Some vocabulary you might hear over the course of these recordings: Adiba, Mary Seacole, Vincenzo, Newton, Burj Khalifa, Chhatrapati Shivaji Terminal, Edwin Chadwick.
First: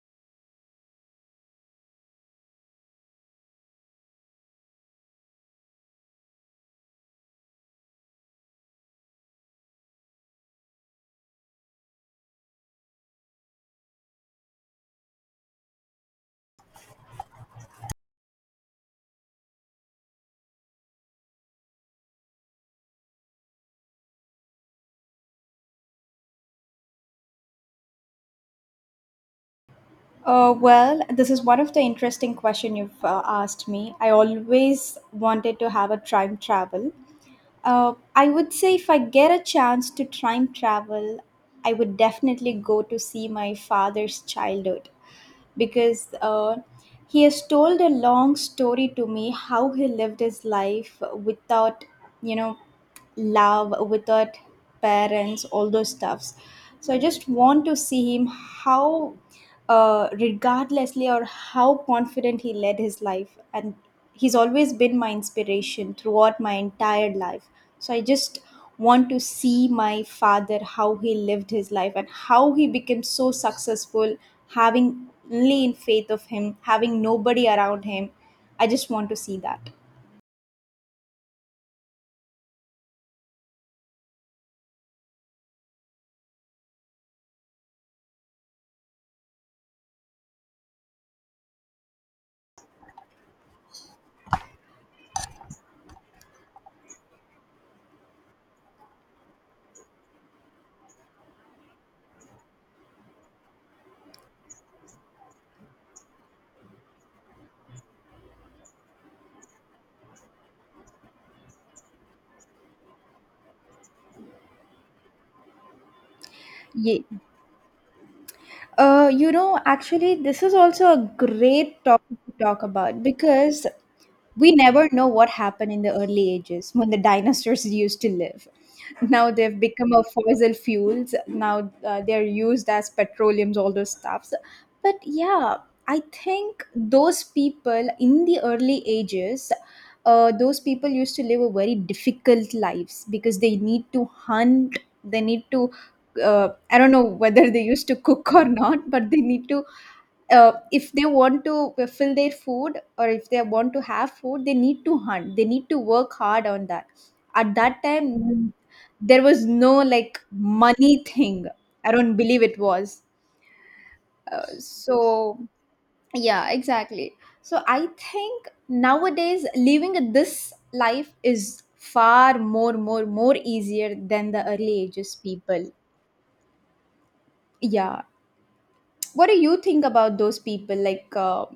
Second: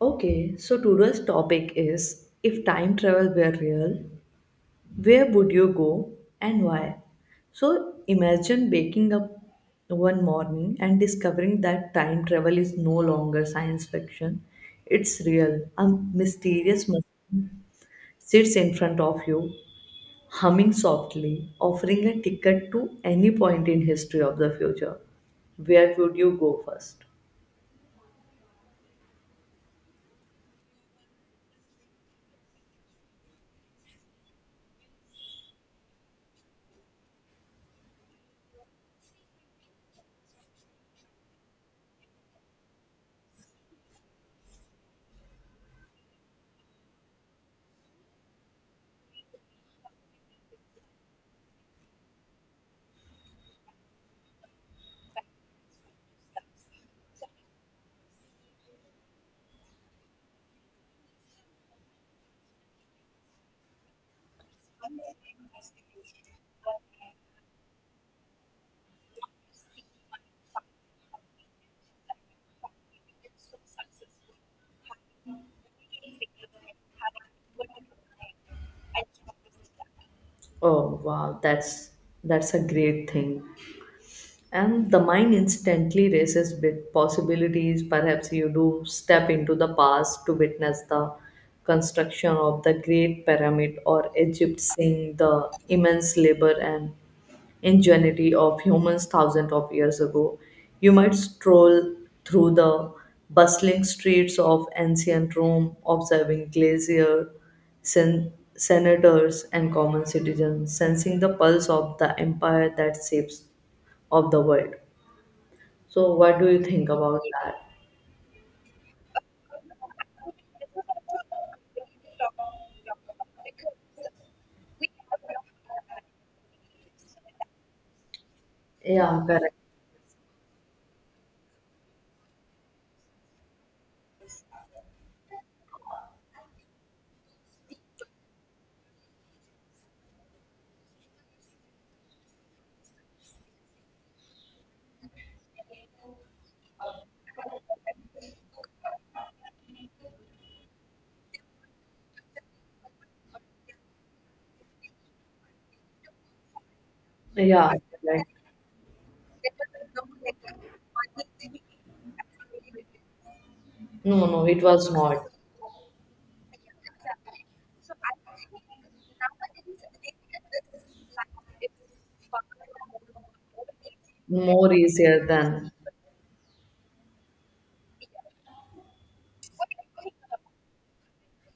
Okay, so today's topic is if time travel were real, where would you go and why? So imagine waking up one morning and discovering that time travel is no longer science fiction. It's real. A mysterious man sits in front of you, humming softly, offering a ticket to any point in history of the future. Where would you go first? This is one of the interesting question you've asked me. I always wanted to have a time travel, I would say if I get a chance to time travel, I would definitely go to see my father's childhood because he has told a long story to me how he lived his life without, you know, love, without parents, all those stuffs. So I just want to see him how, regardlessly or how confident he led his life, and he's always been my inspiration throughout my entire life so I just want to see my father how he lived his life and how he became so successful having only in faith of him having nobody around him. I just want to see that. Oh wow, that's a great thing. And the mind instantly races with possibilities. Perhaps you do step into the past to witness the construction of the Great Pyramid or Egypt, seeing the immense labor and ingenuity of humans thousands of years ago. You might stroll through the bustling streets of ancient Rome, observing glacier, senators, and common citizens, sensing the pulse of the empire that shapes of the world. So, what do you think Yeah. about that? You know, actually, this is also a great topic to talk about because we never know what happened in the early ages when the dinosaurs used to live. Yeah, Now correct. they've become a fossil fuels. Now they're used as petroleums, all those stuffs. But yeah, I think those people in the early ages, those people used to live a very difficult lives because they need to hunt. They need to I don't know whether they used to cook or not, but they need to, if they want to fill their food or if they want to have food, they need to hunt. They need to work hard on that. At Yeah, that correct. time, there was no like money thing. I don't believe it was. No, no, it was not So, yeah, exactly. So I think nowadays living this life is far more easier than the more early ages easier people. than. Yeah. What do you think about those people? Like,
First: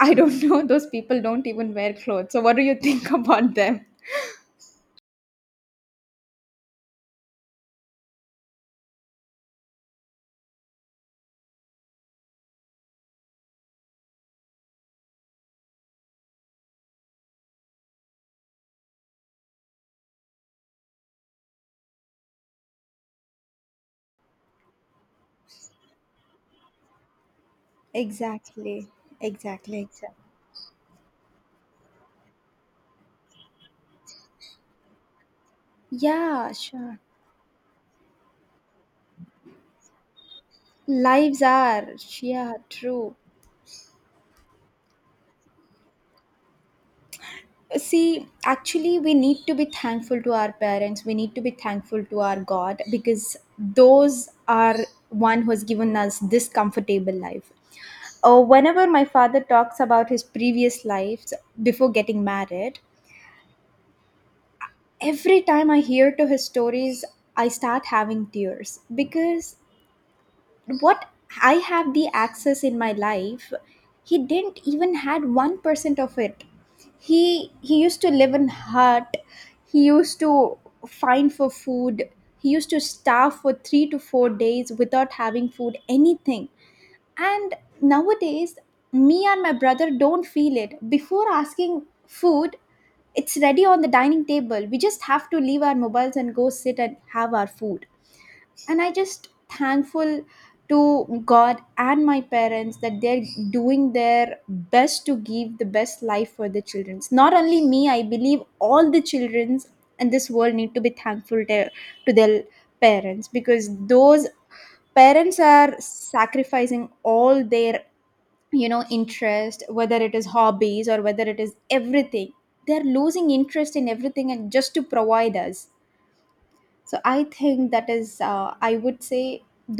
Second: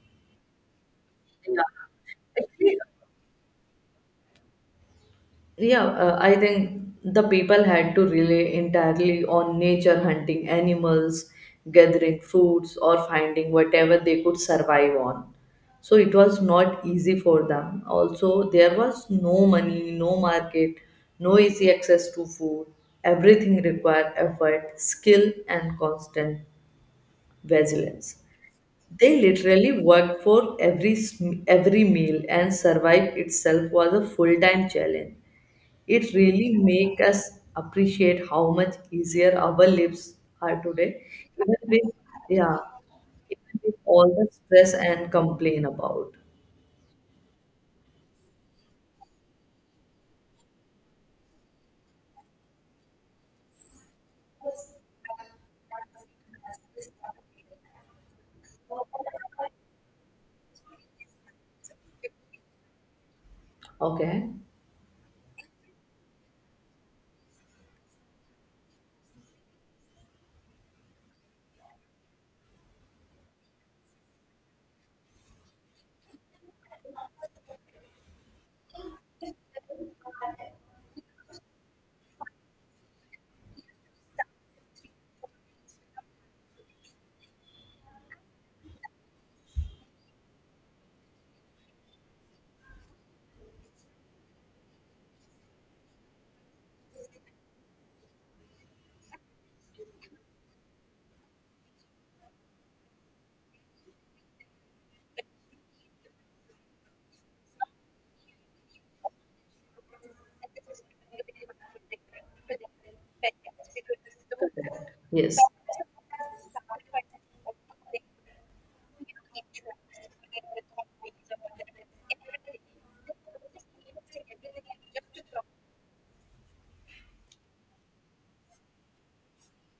I don't know, those people don't Yeah. even wear clothes. So, what do you Actually, think about them? yeah, I think the people had to rely entirely on nature hunting animals, gathering fruits, or finding whatever they could survive on. So it was not easy for them. Also, there was no money, no market, no easy access to food. Everything required effort, skill, and constant vigilance. Exactly, They literally exactly. worked for every meal, and survive itself was a full-time challenge. It really Yeah, sure. make us appreciate how much easier our lives are today, Lives even with, are, yeah, yeah, true. even with all the stress and complain about. See, actually, we need to be thankful to our parents. We need to be thankful to our God because those are one who has given us this comfortable life. Whenever my father talks about his previous lives before getting married, Okay. every time I hear to his stories, I start having tears because what I have the access in my life, he didn't even had 1% of it. He used to live in hut. He used to find for food. He used to starve for 3 to 4 days without having food, anything. And nowadays, me and my brother don't feel it. Before asking food, it's ready on the dining table. We just have to leave our mobiles and go sit and have our food and I just thankful to God and my parents that they're doing their best to give the best life for the children, not only me. I believe all the children in this world need to be thankful to their parents because those Correct. Yes. parents are sacrificing all their, you know, interest whether it is hobbies or whether it is everything. They're losing interest in everything and just to provide us. So I think that is I would say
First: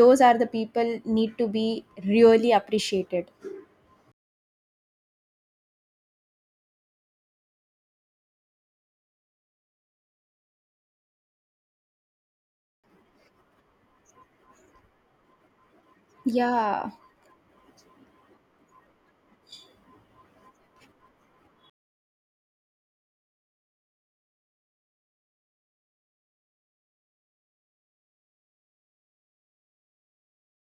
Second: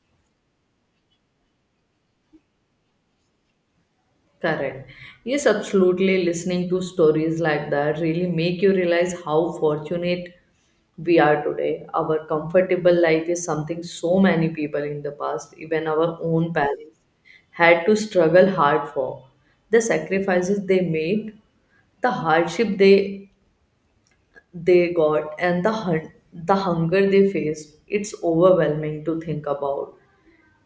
those are the people need to be really appreciated. Correct. Yes, absolutely. Listening to stories like that really make you realize how fortunate we are today. Our comfortable life is something so many people in the past, even our own Yeah, parents, had to struggle hard for. The sacrifices they made, the hardship they got, and the hunger they faced. It's overwhelming to think about.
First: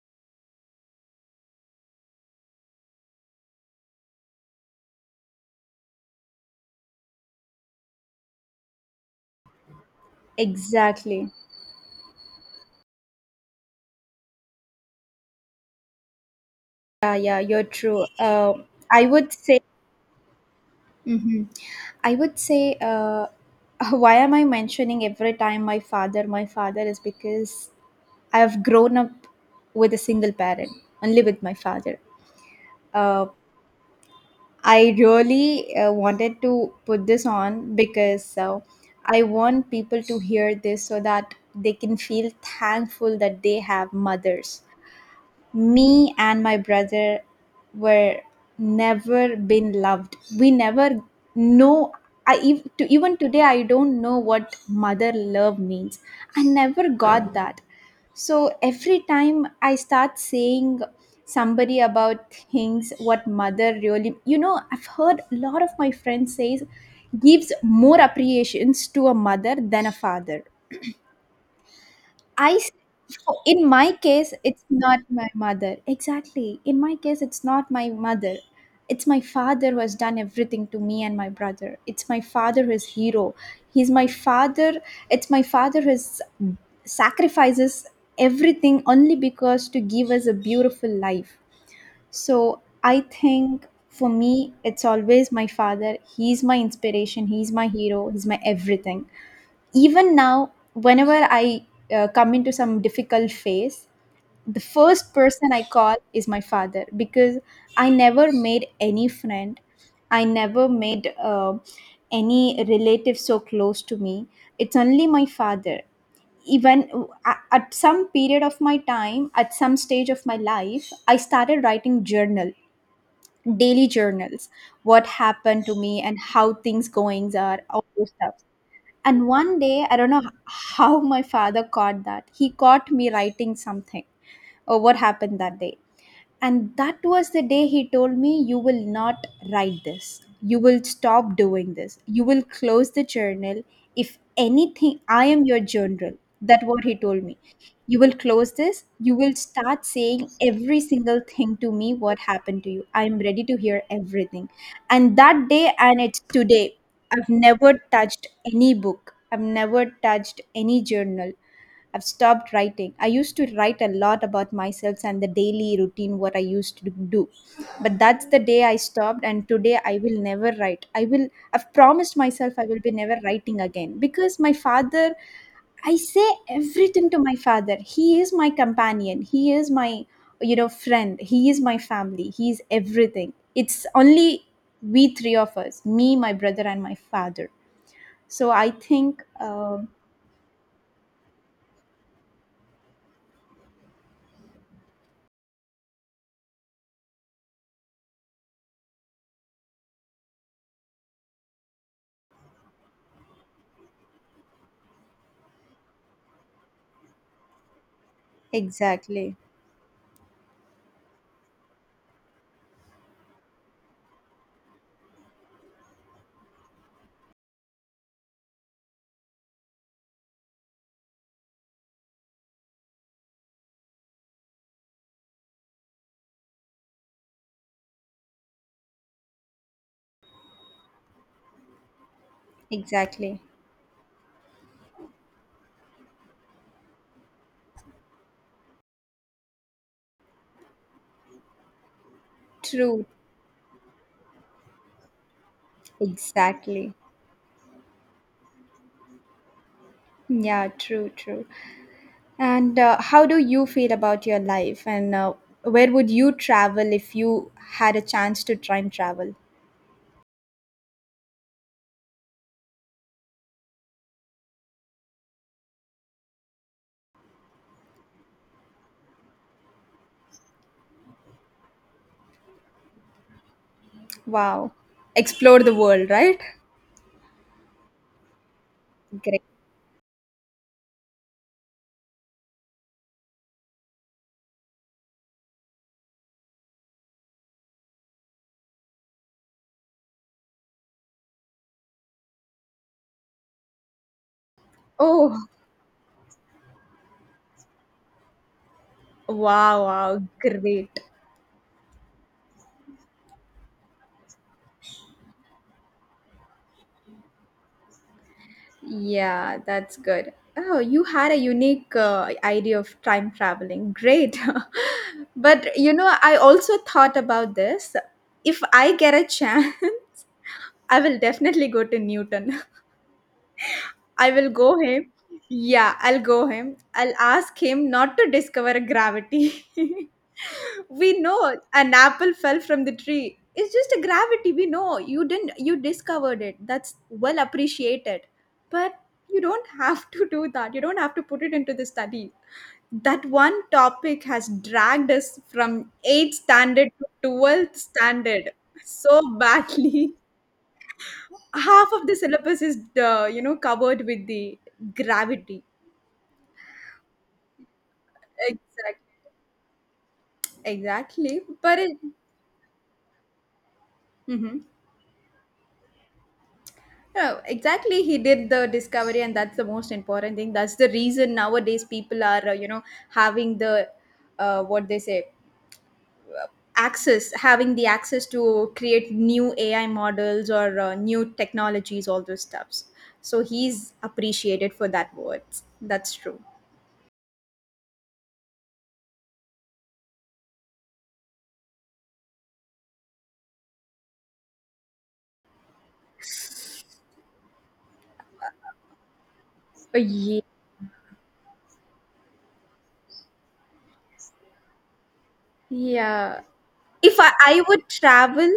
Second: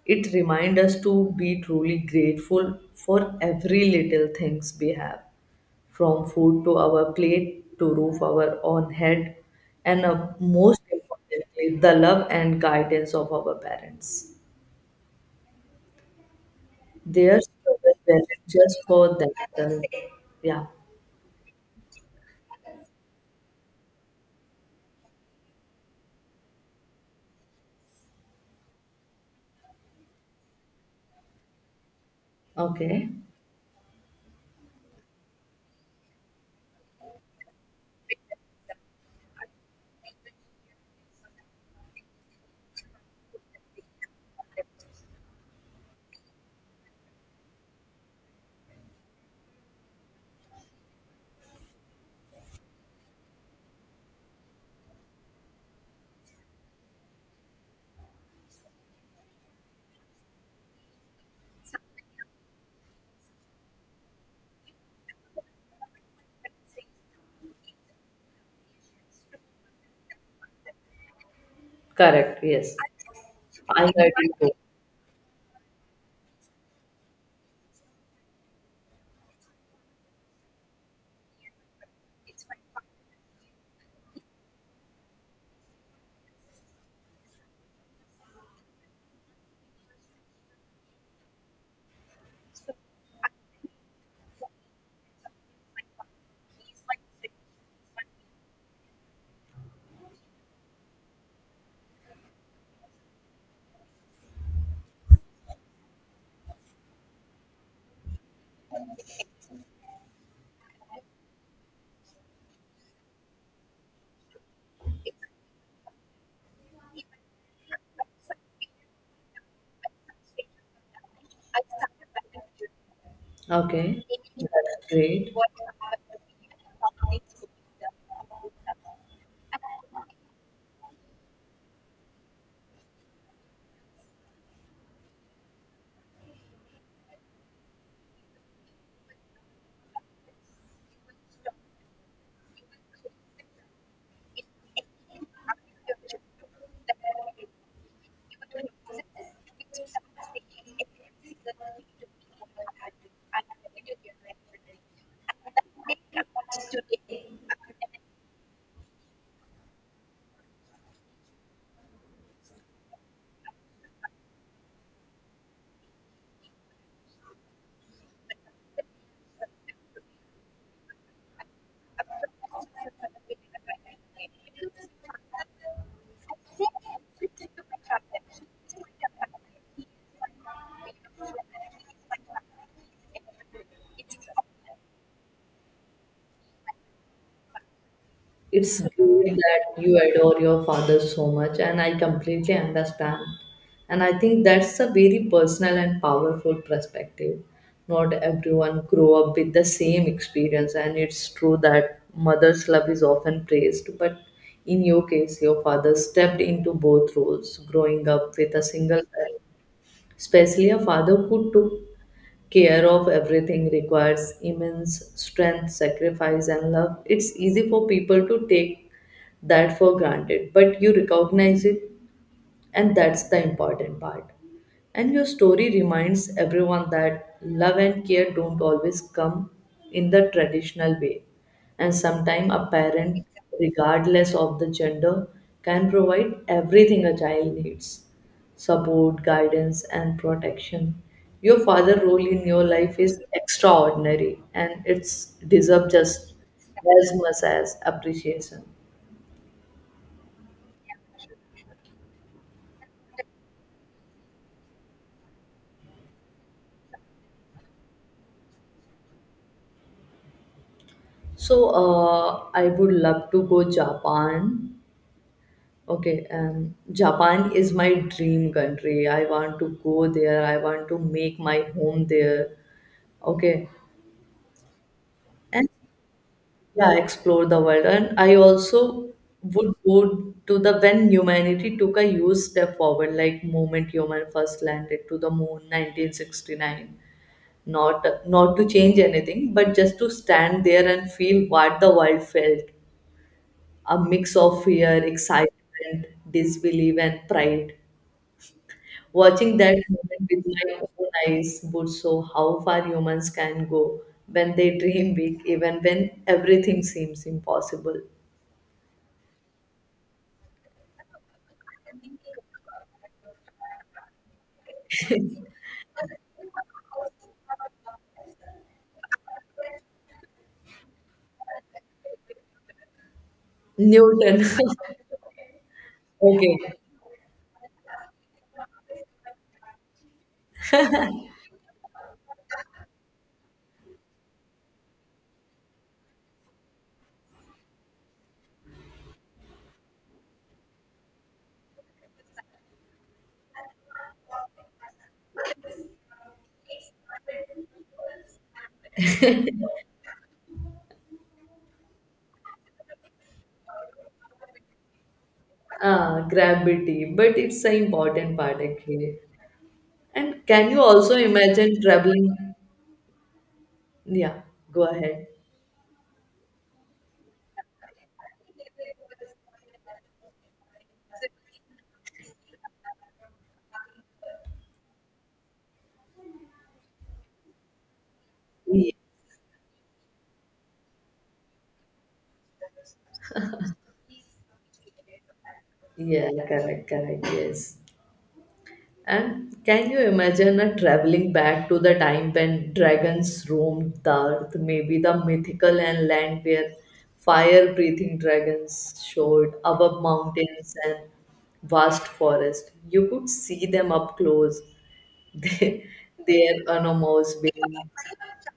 It reminds us to be truly grateful for every little things we have, from food to our plate to roof our own head, and most exactly. importantly, the love and guidance of our parents. Yeah, Their yeah, you're struggle true. wasn't just I for would say, themselves. Yeah. hmm I would say, uh, why am I mentioning every time my father is because I have grown up with a single parent only with my father. Okay. uh, I really wanted to put this on because I want people to hear this so that they can feel thankful that they have mothers. Me and my brother were never been loved. We never know. Even today I don't know what mother love means. I never got that. So every time I start saying somebody about things what mother really, you know, I've heard a lot of my friends says gives more appreciations to a mother than a father. Correct. I s- Yes. so in I my heard you case, too. it's not my mother. Exactly. In my case, it's not my mother. It's my father who has done everything to me and my brother. It's my father who is hero. He's my father. It's my father who is, sacrifices everything only because to give us a beautiful life. So I think for me, it's always my father. He's my inspiration. He's my hero. He's my everything. Even now whenever I come into some difficult phase, the first person I call is my father because I never made any friend. I never made any relative so close to me. It's only my father. Even at some period of my time, at some stage of my life, I started writing journal, daily Okay. journals, That's what great. happened to me and how things goings are all those stuff. And one day, I don't know how my father caught that. He caught me writing something or what happened that day. And that was the day he told me, "You will not write this. You will stop doing this. You will close the journal. If anything, I am your journal." That's what he told me. "You will close this. You will start saying every single thing to me, what happened to you. I am ready to hear everything." And that day, and it's today, I've never touched any book, I've never touched any journal. I've stopped writing. I used to write a lot about myself and the daily routine, what I used to do. But that's the day I stopped, and today I will never write. I will, I've promised myself I will be never writing again because my father, I say everything to my father. He is my companion, he is my, you know, friend, he is my family, he is everything. It's only we three of us, me, my brother, and my father. So I It's think, great that you adore your father so much, and I completely understand. And I think that's a very personal and powerful perspective. Not everyone grow up with the same experience, and it's true that mother's love is often praised, but in your case, your father stepped into both roles, growing up with a single exactly, parent. Especially a father who took care of everything requires immense strength, sacrifice, and love. It's easy for people to take that for granted, but you recognize it, and that's the important part. And your story reminds everyone that love and care don't always come in the traditional way. And sometimes a parent, exactly. regardless of the gender, can provide everything a child needs support, guidance, and protection. Your father role in your life True, is extraordinary and it's deserves just exactly. as much as appreciation. Yeah, true, true. And how do you feel about your life? And where would you travel if you had a chance to time travel? So, I would love to go Japan. Okay, Japan is my dream country. I want to go there. I want to make my home there. Okay, Wow. Explore and the world, right? yeah, explore the world. And I also Great. would go to the when humanity took a huge step forward, like moment human first landed to the moon, 1969. Not to change anything, but just to stand there and feel what the world felt a mix of fear, Oh, excitement, disbelief, and pride. Watching that wow, wow, moment with my great. own eyes would show how far humans can go when they dream big, even when everything seems impossible. Yeah, that's good. Oh, you had a unique idea of time traveling. Great. But you know, I also thought about this. If I get a chance, I will definitely go to Newton. I Newton. will go him. Yeah, I'll go Okay. him. I'll ask him not to discover gravity. we know an apple fell from the tree. It's just a gravity. We know you didn't. You discovered it. That's well appreciated. But you don't have to do that. You don't have to put it into the study. That one topic has dragged us from eighth standard to twelfth standard so badly. Half of the syllabus is you know, covered with the gravity. Ah, gravity, but it's an important part exactly actually. And can you also exactly but imagine it traveling? Yeah, hmm go ahead. no, exactly he did the discovery and that's the most important thing. That's the reason nowadays people are you know, having the what they say, access, having the access to Ye- create new ai models or new technologies, all those stuffs. So he's appreciated for that words. That's Yeah, true. correct, correct, yes. And can you imagine a traveling back to the time when dragons roamed the earth, maybe the mythical and land where fire breathing dragons showed above Uh, mountains and vast forest? You could see them up close, they, Yeah. their If I, enormous I wings. would travel,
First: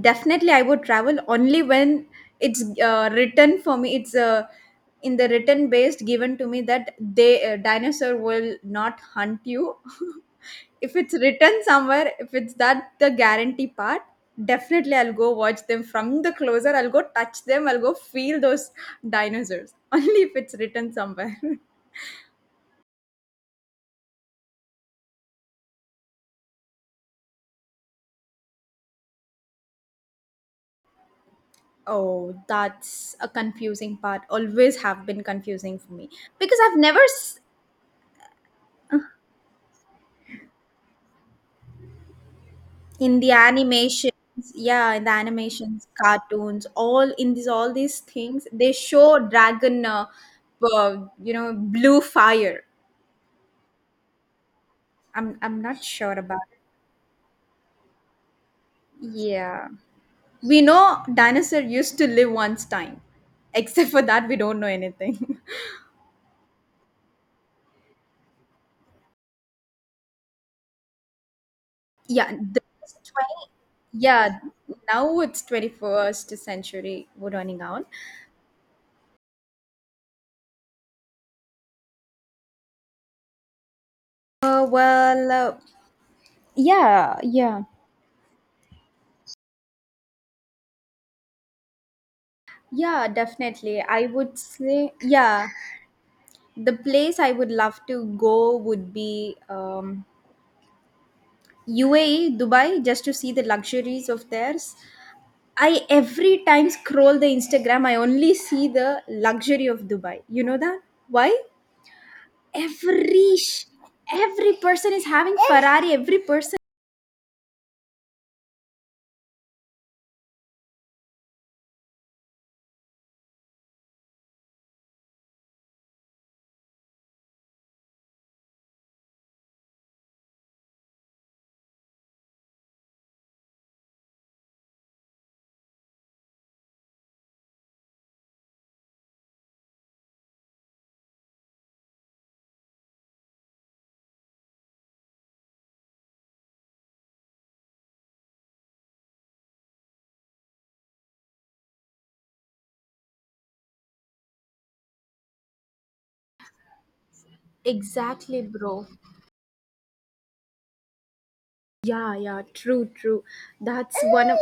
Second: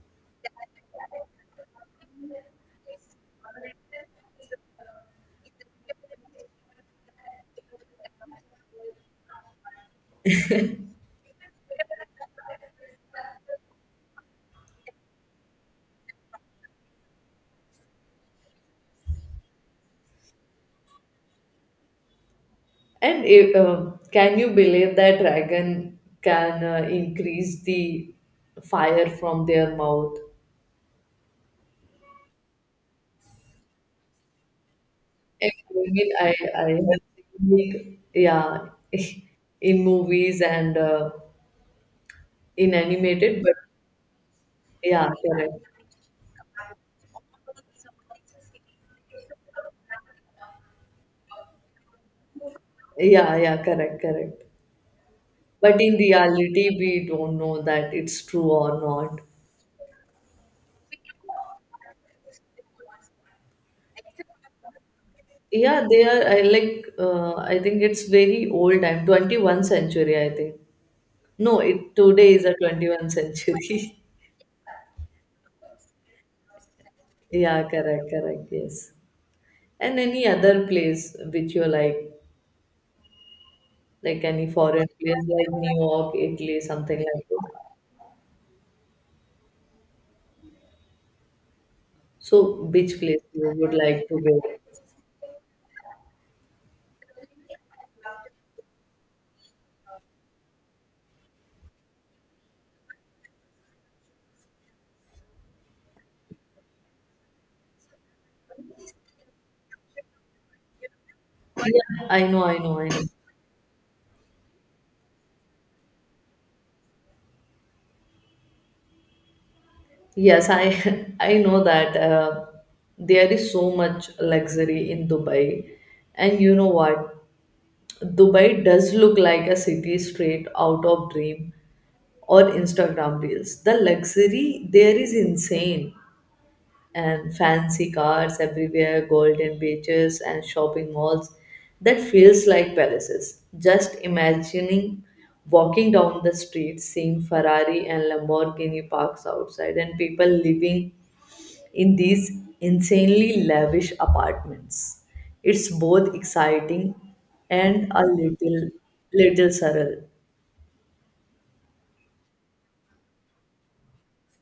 definitely I would travel only when it's written for me. It's in the written based given to me that they dinosaur will not hunt you. if it's written somewhere, if it's that the guarantee part, definitely I'll go watch them from the closer. I'll go touch them. I'll go feel those dinosaurs. Only if it's written somewhere. And if, can you believe that dragon can increase the fire from their mouth? Oh, that's a confusing part. Always have been I confusing for me mean, I, because I I've never have s- seen it, yeah, in movies and in in the animated, but animations, yeah, in yeah, the correct. animations, cartoons, all in these all these things they show dragon, uh, you know, blue fire. Yeah, yeah, correct, correct. I'm But not in sure about it. reality, we don't know that it's true or not. Yeah, we know dinosaur used to live once time. Except for that, we don't know anything. Yeah, they are, I like, I think it's very old time, 21st century, I think. No, it yeah, today is a the 21st 20, century. yeah. Now it's 21st century. We're running Yeah, out. correct, correct, yes. And any other place which you like. Like any Uh, foreign place well, like uh, New York, Italy, something yeah, like that. yeah, So which yeah, place you would definitely. I like to would go? say, yeah, the place I would love to go would be UAE, Dubai, just to see the luxuries of theirs. I every time scroll the Instagram, I only see the luxury of Dubai. You know that? Why? Yeah, I know, I know, I know. Every sh- every person is having Ferrari. Every person. Yes, I I know that there is so much luxury in Dubai, and you know what? Dubai does look like a city straight out of dream or Instagram reels. The luxury there is insane. And fancy cars everywhere, golden beaches and shopping malls that feels like palaces. Just imagining walking down the street, seeing Ferrari and Lamborghini parks outside, and people living in these insanely lavish apartments. It's both exciting and a Exactly, little bro. little surreal. Yeah, yeah, true, true. That's one of.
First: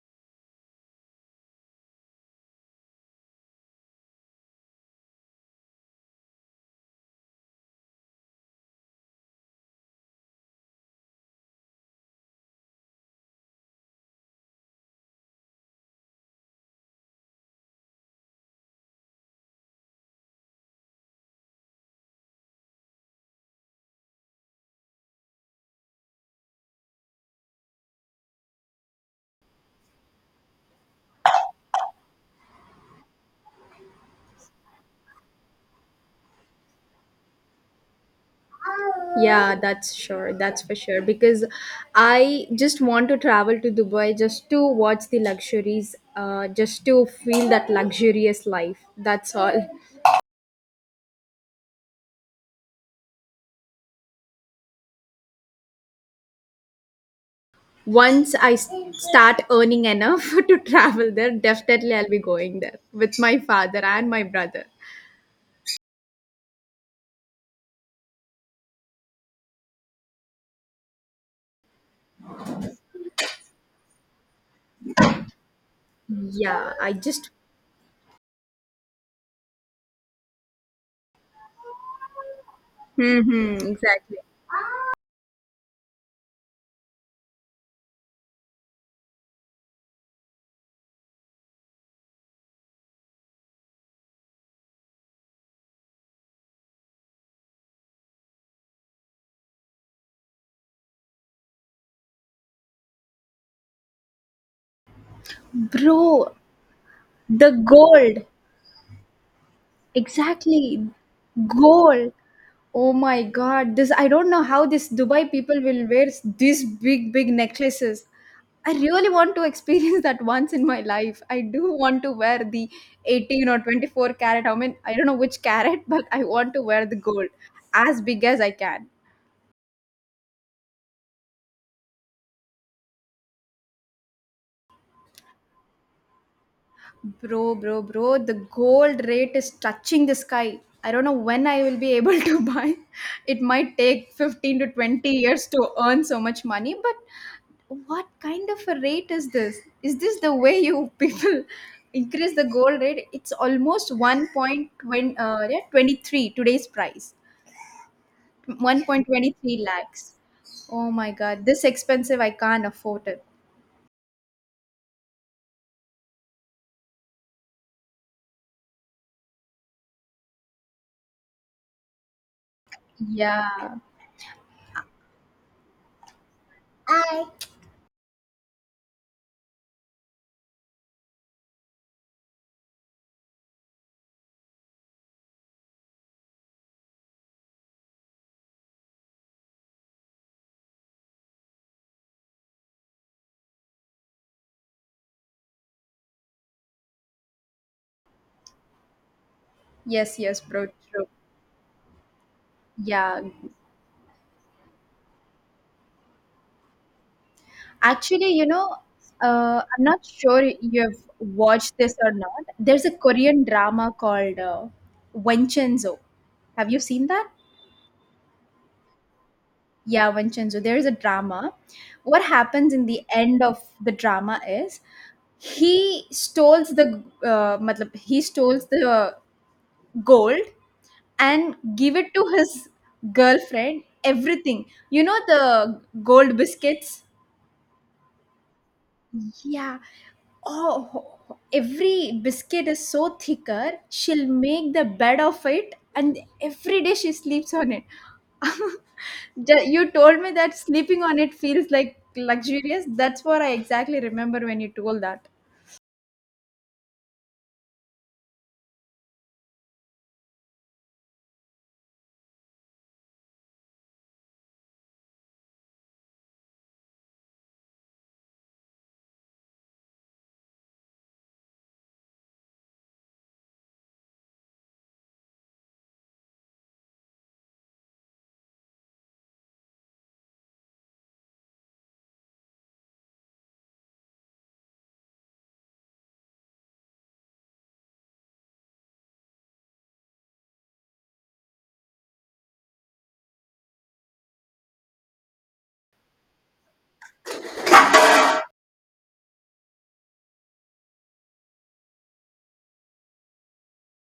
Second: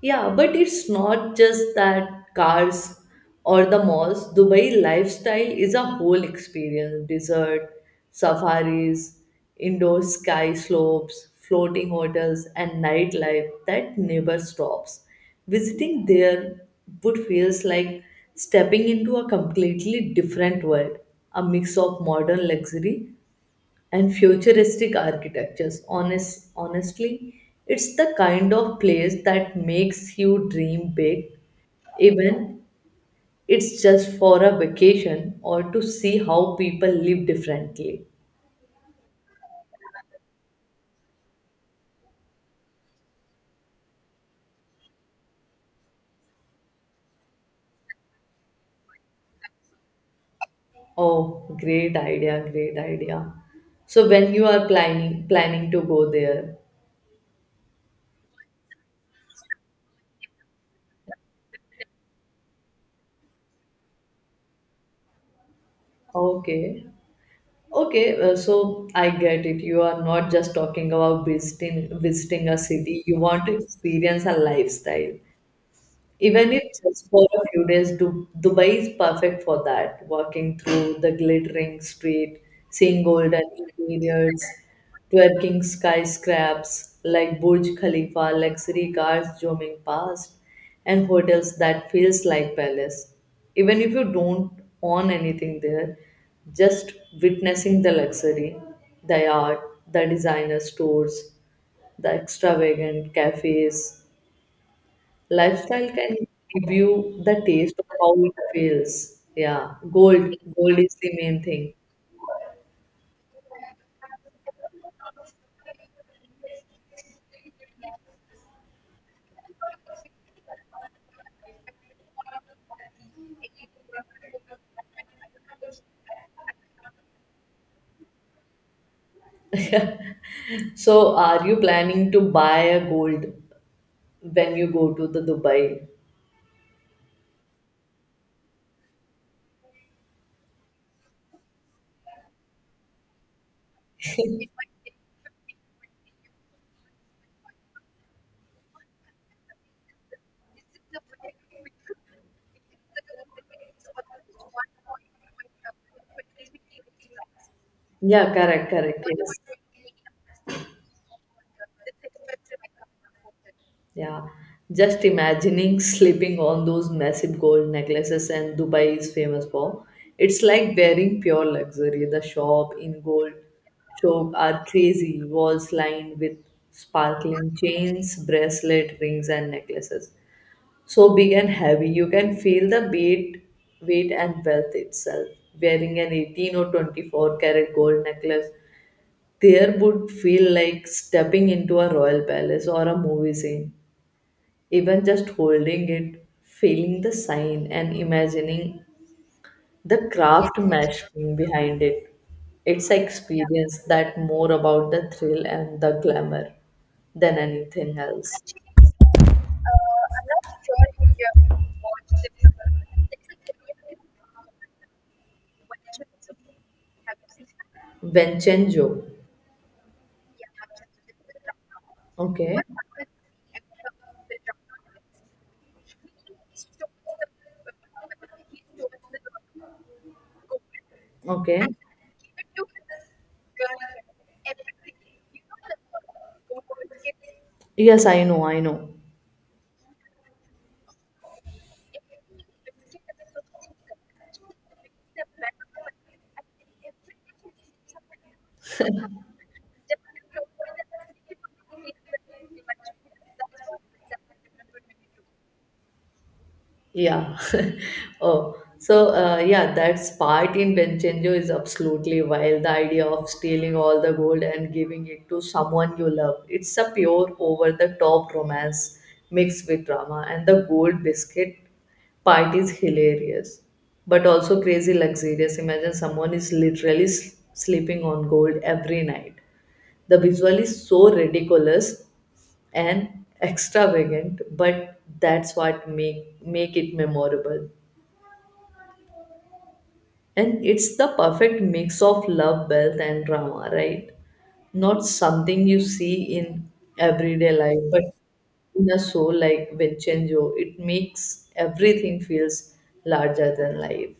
Yeah, but it's not just that cars or the malls. Dubai lifestyle is a whole experience. Desert, safaris, indoor sky slopes, floating hotels, and nightlife that never stops. Visiting there would feels like stepping into a completely different world, a mix of modern luxury and futuristic architectures. Honestly, it's the kind of place that makes you dream big, even it's just for a vacation or to see how people live differently. Yeah, that's sure. That's for sure. Because I just want to travel to Dubai just to watch the luxuries, just to feel that luxurious life. That's all. Oh, great idea, great idea. So when you are planning to go there, Once I start earning enough to travel there, definitely I'll be going there with my father and my brother. okay. Okay, so I get it. You are not just talking about visiting a city. You want to experience a lifestyle. Even if Yeah, I just for just. a few days, Dubai is perfect for that. Walking through the glittering street, seeing golden Exactly. interiors, twerking skyscrapers like Burj Khalifa, luxury cars zooming past, and hotels that feels like palace. Even if you don't own anything there, just witnessing the luxury, the art, the designer stores, the extravagant cafes lifestyle can Bro, give you the the taste of how gold. it feels. Yeah, gold. Gold Exactly. is the main thing. Gold. Oh my God. This I don't know how this Dubai people will wear these big, big necklaces. I really want to experience that once in my life. I do want to wear the 18 or 24 carat. I mean, I don't know which carat, but I want to wear the gold as big as I can. So, are you planning to buy a gold when you go to the Dubai? Bro, the gold rate is touching the sky. I don't know when I will be able to buy. It might take 15 to 20 years to earn so much money, but what kind of a rate is this? Is this the way you people increase the gold rate? It's almost 1.20 yeah, 23 today's price. Yeah, correct, correct. 1.23 lakhs. Yes. Oh my god, this expensive I can't afford it. Yeah. Just imagining slipping on those massive gold necklaces and Dubai is famous for. It's like wearing pure luxury. The shop in gold Yeah. shop are crazy, walls lined with sparkling chains, bracelet, rings and necklaces so big and heavy you can feel the weight and wealth itself, wearing an 18 or 24 karat gold necklace there would feel like stepping into a royal palace or a movie scene, even just holding it, feeling the sign and imagining the Yes, craft bro. True. mashing behind it. It's an Yeah. experience that more about the thrill and the glamour than anything Actually, else. I'm not sure you've watched this or not. There's a Korean drama called Vincenzo. Have you seen that? Vincenzo. Yeah, Vincenzo. There is a drama. What Okay. happens in the end of the drama is he steals the matlab, he steals the gold and Okay. give it to his girlfriend everything, you know, the gold biscuits. Yes, I know. I know. Yeah. Oh, every biscuit is so thicker. She'll make the bed of it, and every day she sleeps on it. You told me that sleeping on it feels like luxurious. That's what I exactly remember when you told that. Yeah. Oh, so yeah, that part in Benchenjo is absolutely wild. The idea of stealing all the gold and giving it to someone you love. It's a pure over the top romance mixed with drama, and the gold biscuit part is hilarious, but also crazy luxurious. Imagine someone is literally sleeping on gold every night. The visual is so ridiculous and extravagant, but that's what make it memorable. And it's the perfect mix of love, wealth and drama, right? Not something you see in everyday life, but in a show like Vincenzo it makes everything feels larger than life.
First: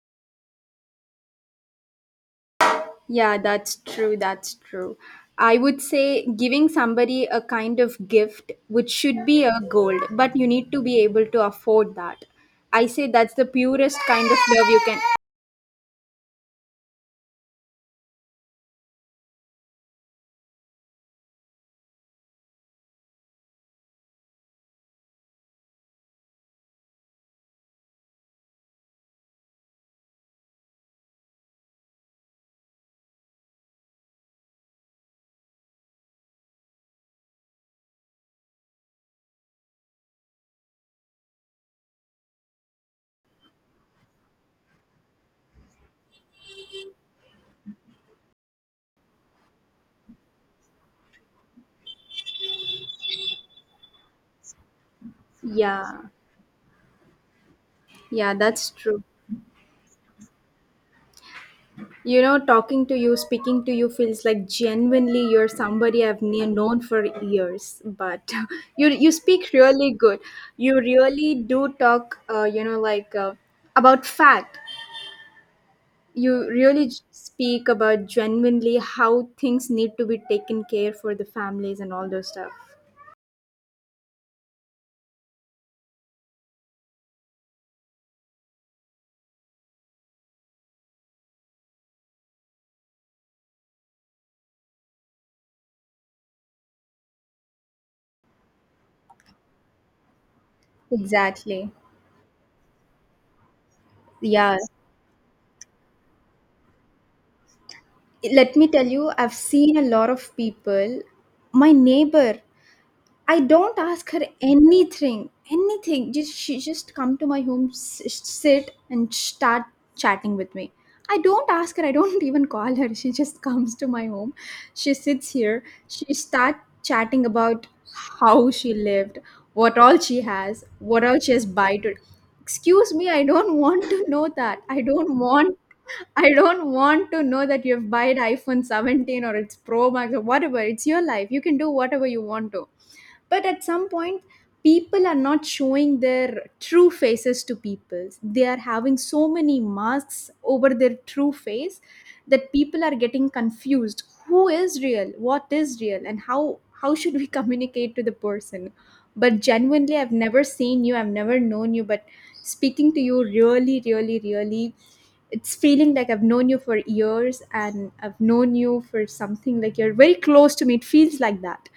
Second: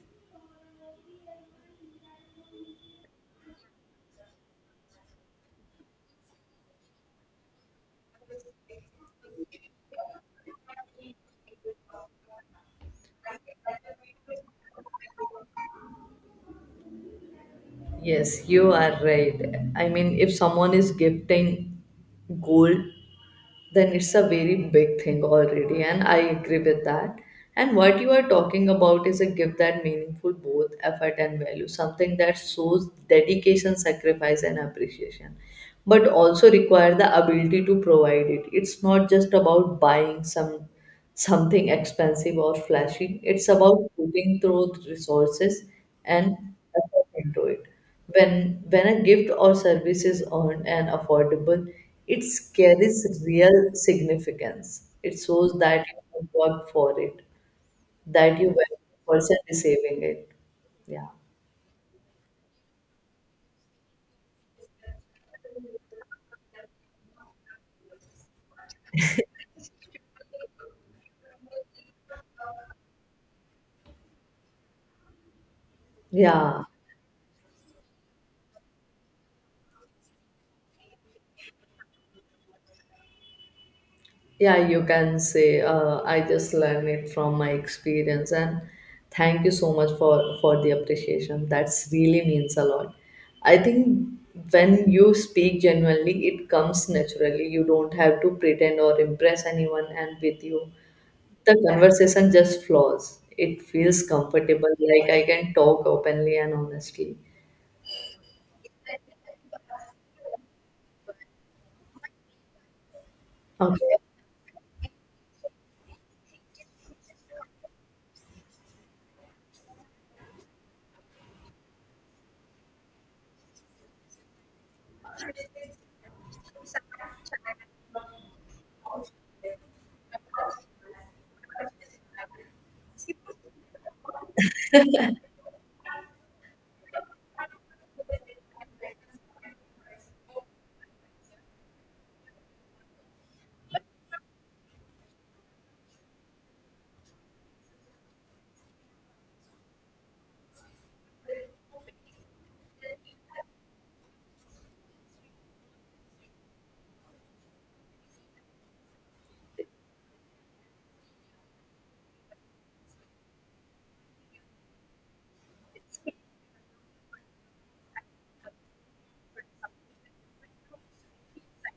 Yeah, that's true. That's true. I would say giving somebody a kind of gift, which should be a gold, but you need to be able to afford that. I say that's the purest kind of love you can. Yes, you are right. I mean, if someone is gifting gold, then it's a very big thing already, and I agree with that. And what you are talking about is a gift that meaningful both effort and value, something that shows dedication, sacrifice and appreciation, but also require the ability to provide it. It's not just about buying something expensive or flashy. It's about putting through resources and effort do it. When a gift or service is earned and affordable, it carries real significance. It shows that you Yeah. have worked for it, Yeah, that you that's value true. the person receiving it. Yeah. You know, talking to you, speaking to you feels like genuinely you're somebody I've known for years. But you speak really good. You really do talk. About fact. You Yeah. really speak about genuinely how things need to be taken care for the families and all those stuff. Yeah, you can say I just learned it from my experience, and thank you so much for the appreciation. That's really means a lot. I think when you speak genuinely, it comes naturally. You don't have to pretend or impress anyone and with you. The Exactly. conversation just flows. It feels Yeah. comfortable, like I can talk openly and honestly. Let me tell you, I've seen a lot of people. My neighbor, I don't Okay. ask her anything, anything. Just she just come to my home, sit and start chatting with me. I don't ask her. I don't even call her. She just comes to my home. She sits here. She start chatting about how she lived, what all she has, what all she has buy to. Excuse me, I don't want to know that. I don't want. I don't want to know that you have bought iPhone 17 or it's Pro Max or whatever. It's your life. You can do whatever you want to, but at some point people are not showing their true faces to people. They are having so many masks over their true face that people are getting confused who is real, what is real, and how should we communicate to the person. But genuinely, I've never seen you, I've never known you, but speaking to you really, really, really it's feeling like I've known you for years and I've known you for something like you're very close to me. It feels like that.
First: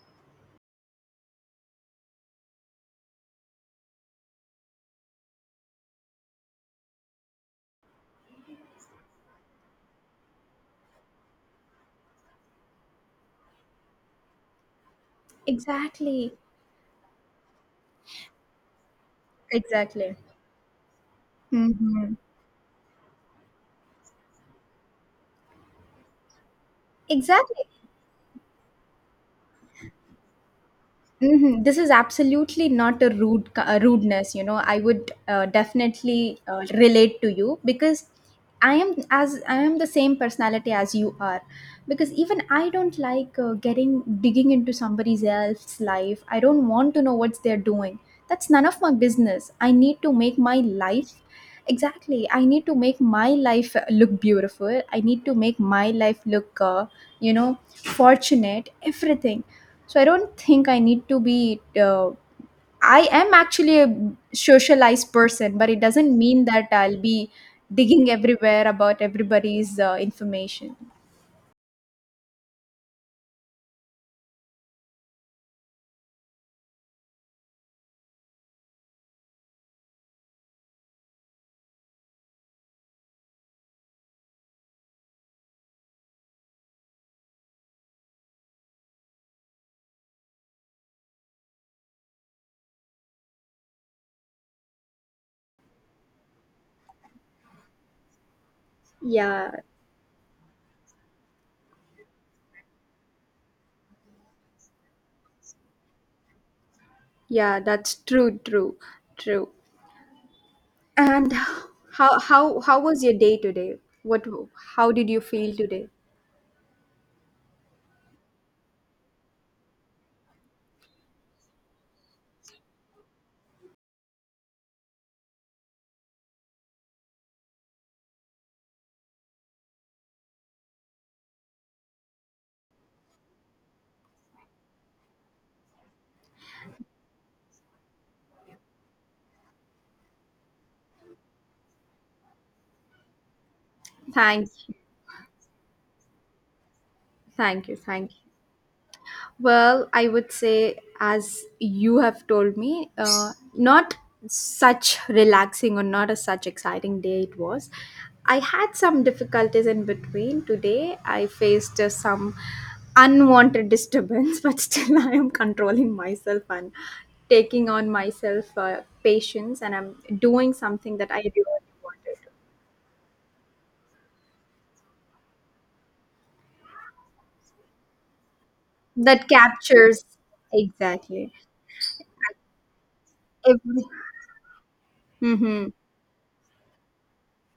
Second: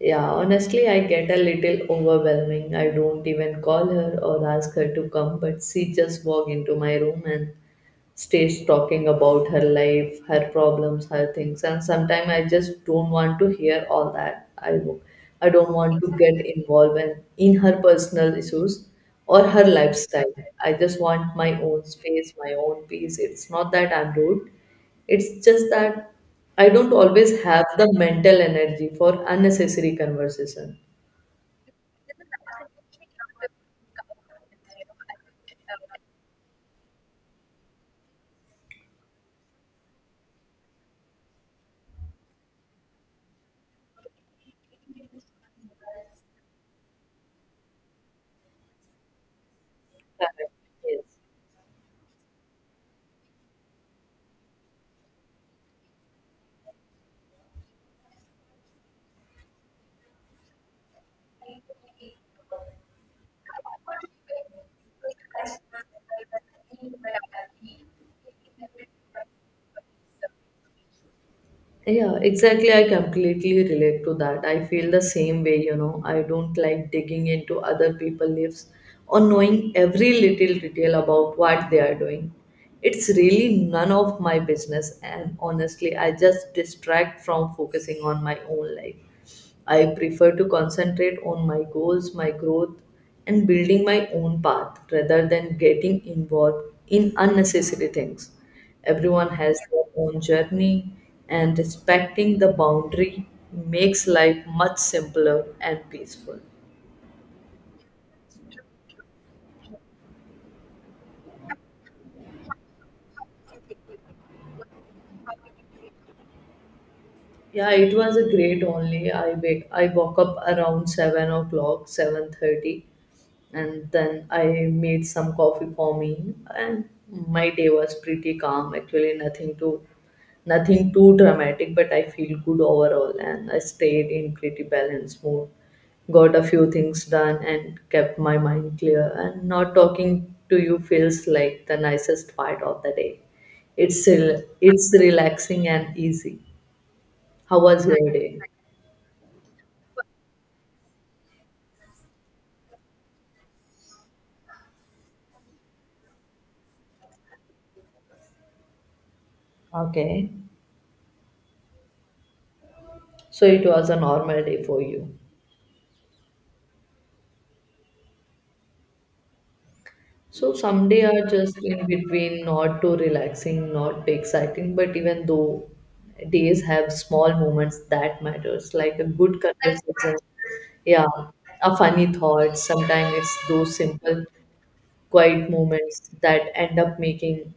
Yeah, honestly, I get a little overwhelming. I don't even call her or ask her to come, but she just walk into my room and stays talking about her life, her problems, her things. And sometimes I just don't want to hear all that. I don't want to Exactly. get involved in her personal issues or her Exactly. lifestyle. I just want my own Mm-hmm. space, my own peace. It's not that I'm rude. It's just that I don't always Exactly. have the mental energy for unnecessary conversation. Hmm. This is absolutely not a rudeness. You know, I would definitely relate to you because I am the same personality as you are. Because even I don't like getting digging into somebody else's life. I don't want to know what they're doing. That's none of my business. I need to make Correct. my Yes. life. Exactly. I need to make my life look beautiful. I need to make my life look, you know, fortunate, everything. So I don't think I need to be. I am actually a socialized person, but it doesn't mean that I'll be digging everywhere about everybody's information. Yeah, exactly. I completely relate to that. I feel the same way, you know. I don't like digging into other people's lives or knowing every little detail about what they are doing. It's really none of my business, and honestly, I just distract from focusing on my own life. I prefer to concentrate on my goals, my growth, and building my own path rather than getting involved in unnecessary things. Everyone Yeah, has their own journey, and respecting the boundary makes life much simpler and peaceful. yeah, that's true, true, true. And how was your day today? What, how did you feel today? Yeah, it was a great only. I woke up around 7 o'clock, 7:30, and then I made some coffee for me, and my day was pretty calm, actually. Nothing too dramatic, but I feel good overall, and I stayed in pretty balanced mood, got a few things done and kept my mind clear, and not talking to you feels like the nicest part of the day. Thanks. It's relaxing and easy. How Thank you, was your thank you. day? Well, I would say, as you have told me, not such relaxing or not a such exciting day it was. I had some difficulties in Okay, between today. I faced some so it unwanted was a disturbance, normal but day for still you. I am controlling myself and taking on myself patience, and I'm doing So some something day that I are just really in wanted to. between, not too relaxing, not too exciting, but even though days have small moments that matters, like a That good captures conversation, yeah, exactly a funny thought. Sometimes it's those every. simple, quiet Mhm. moments that end up making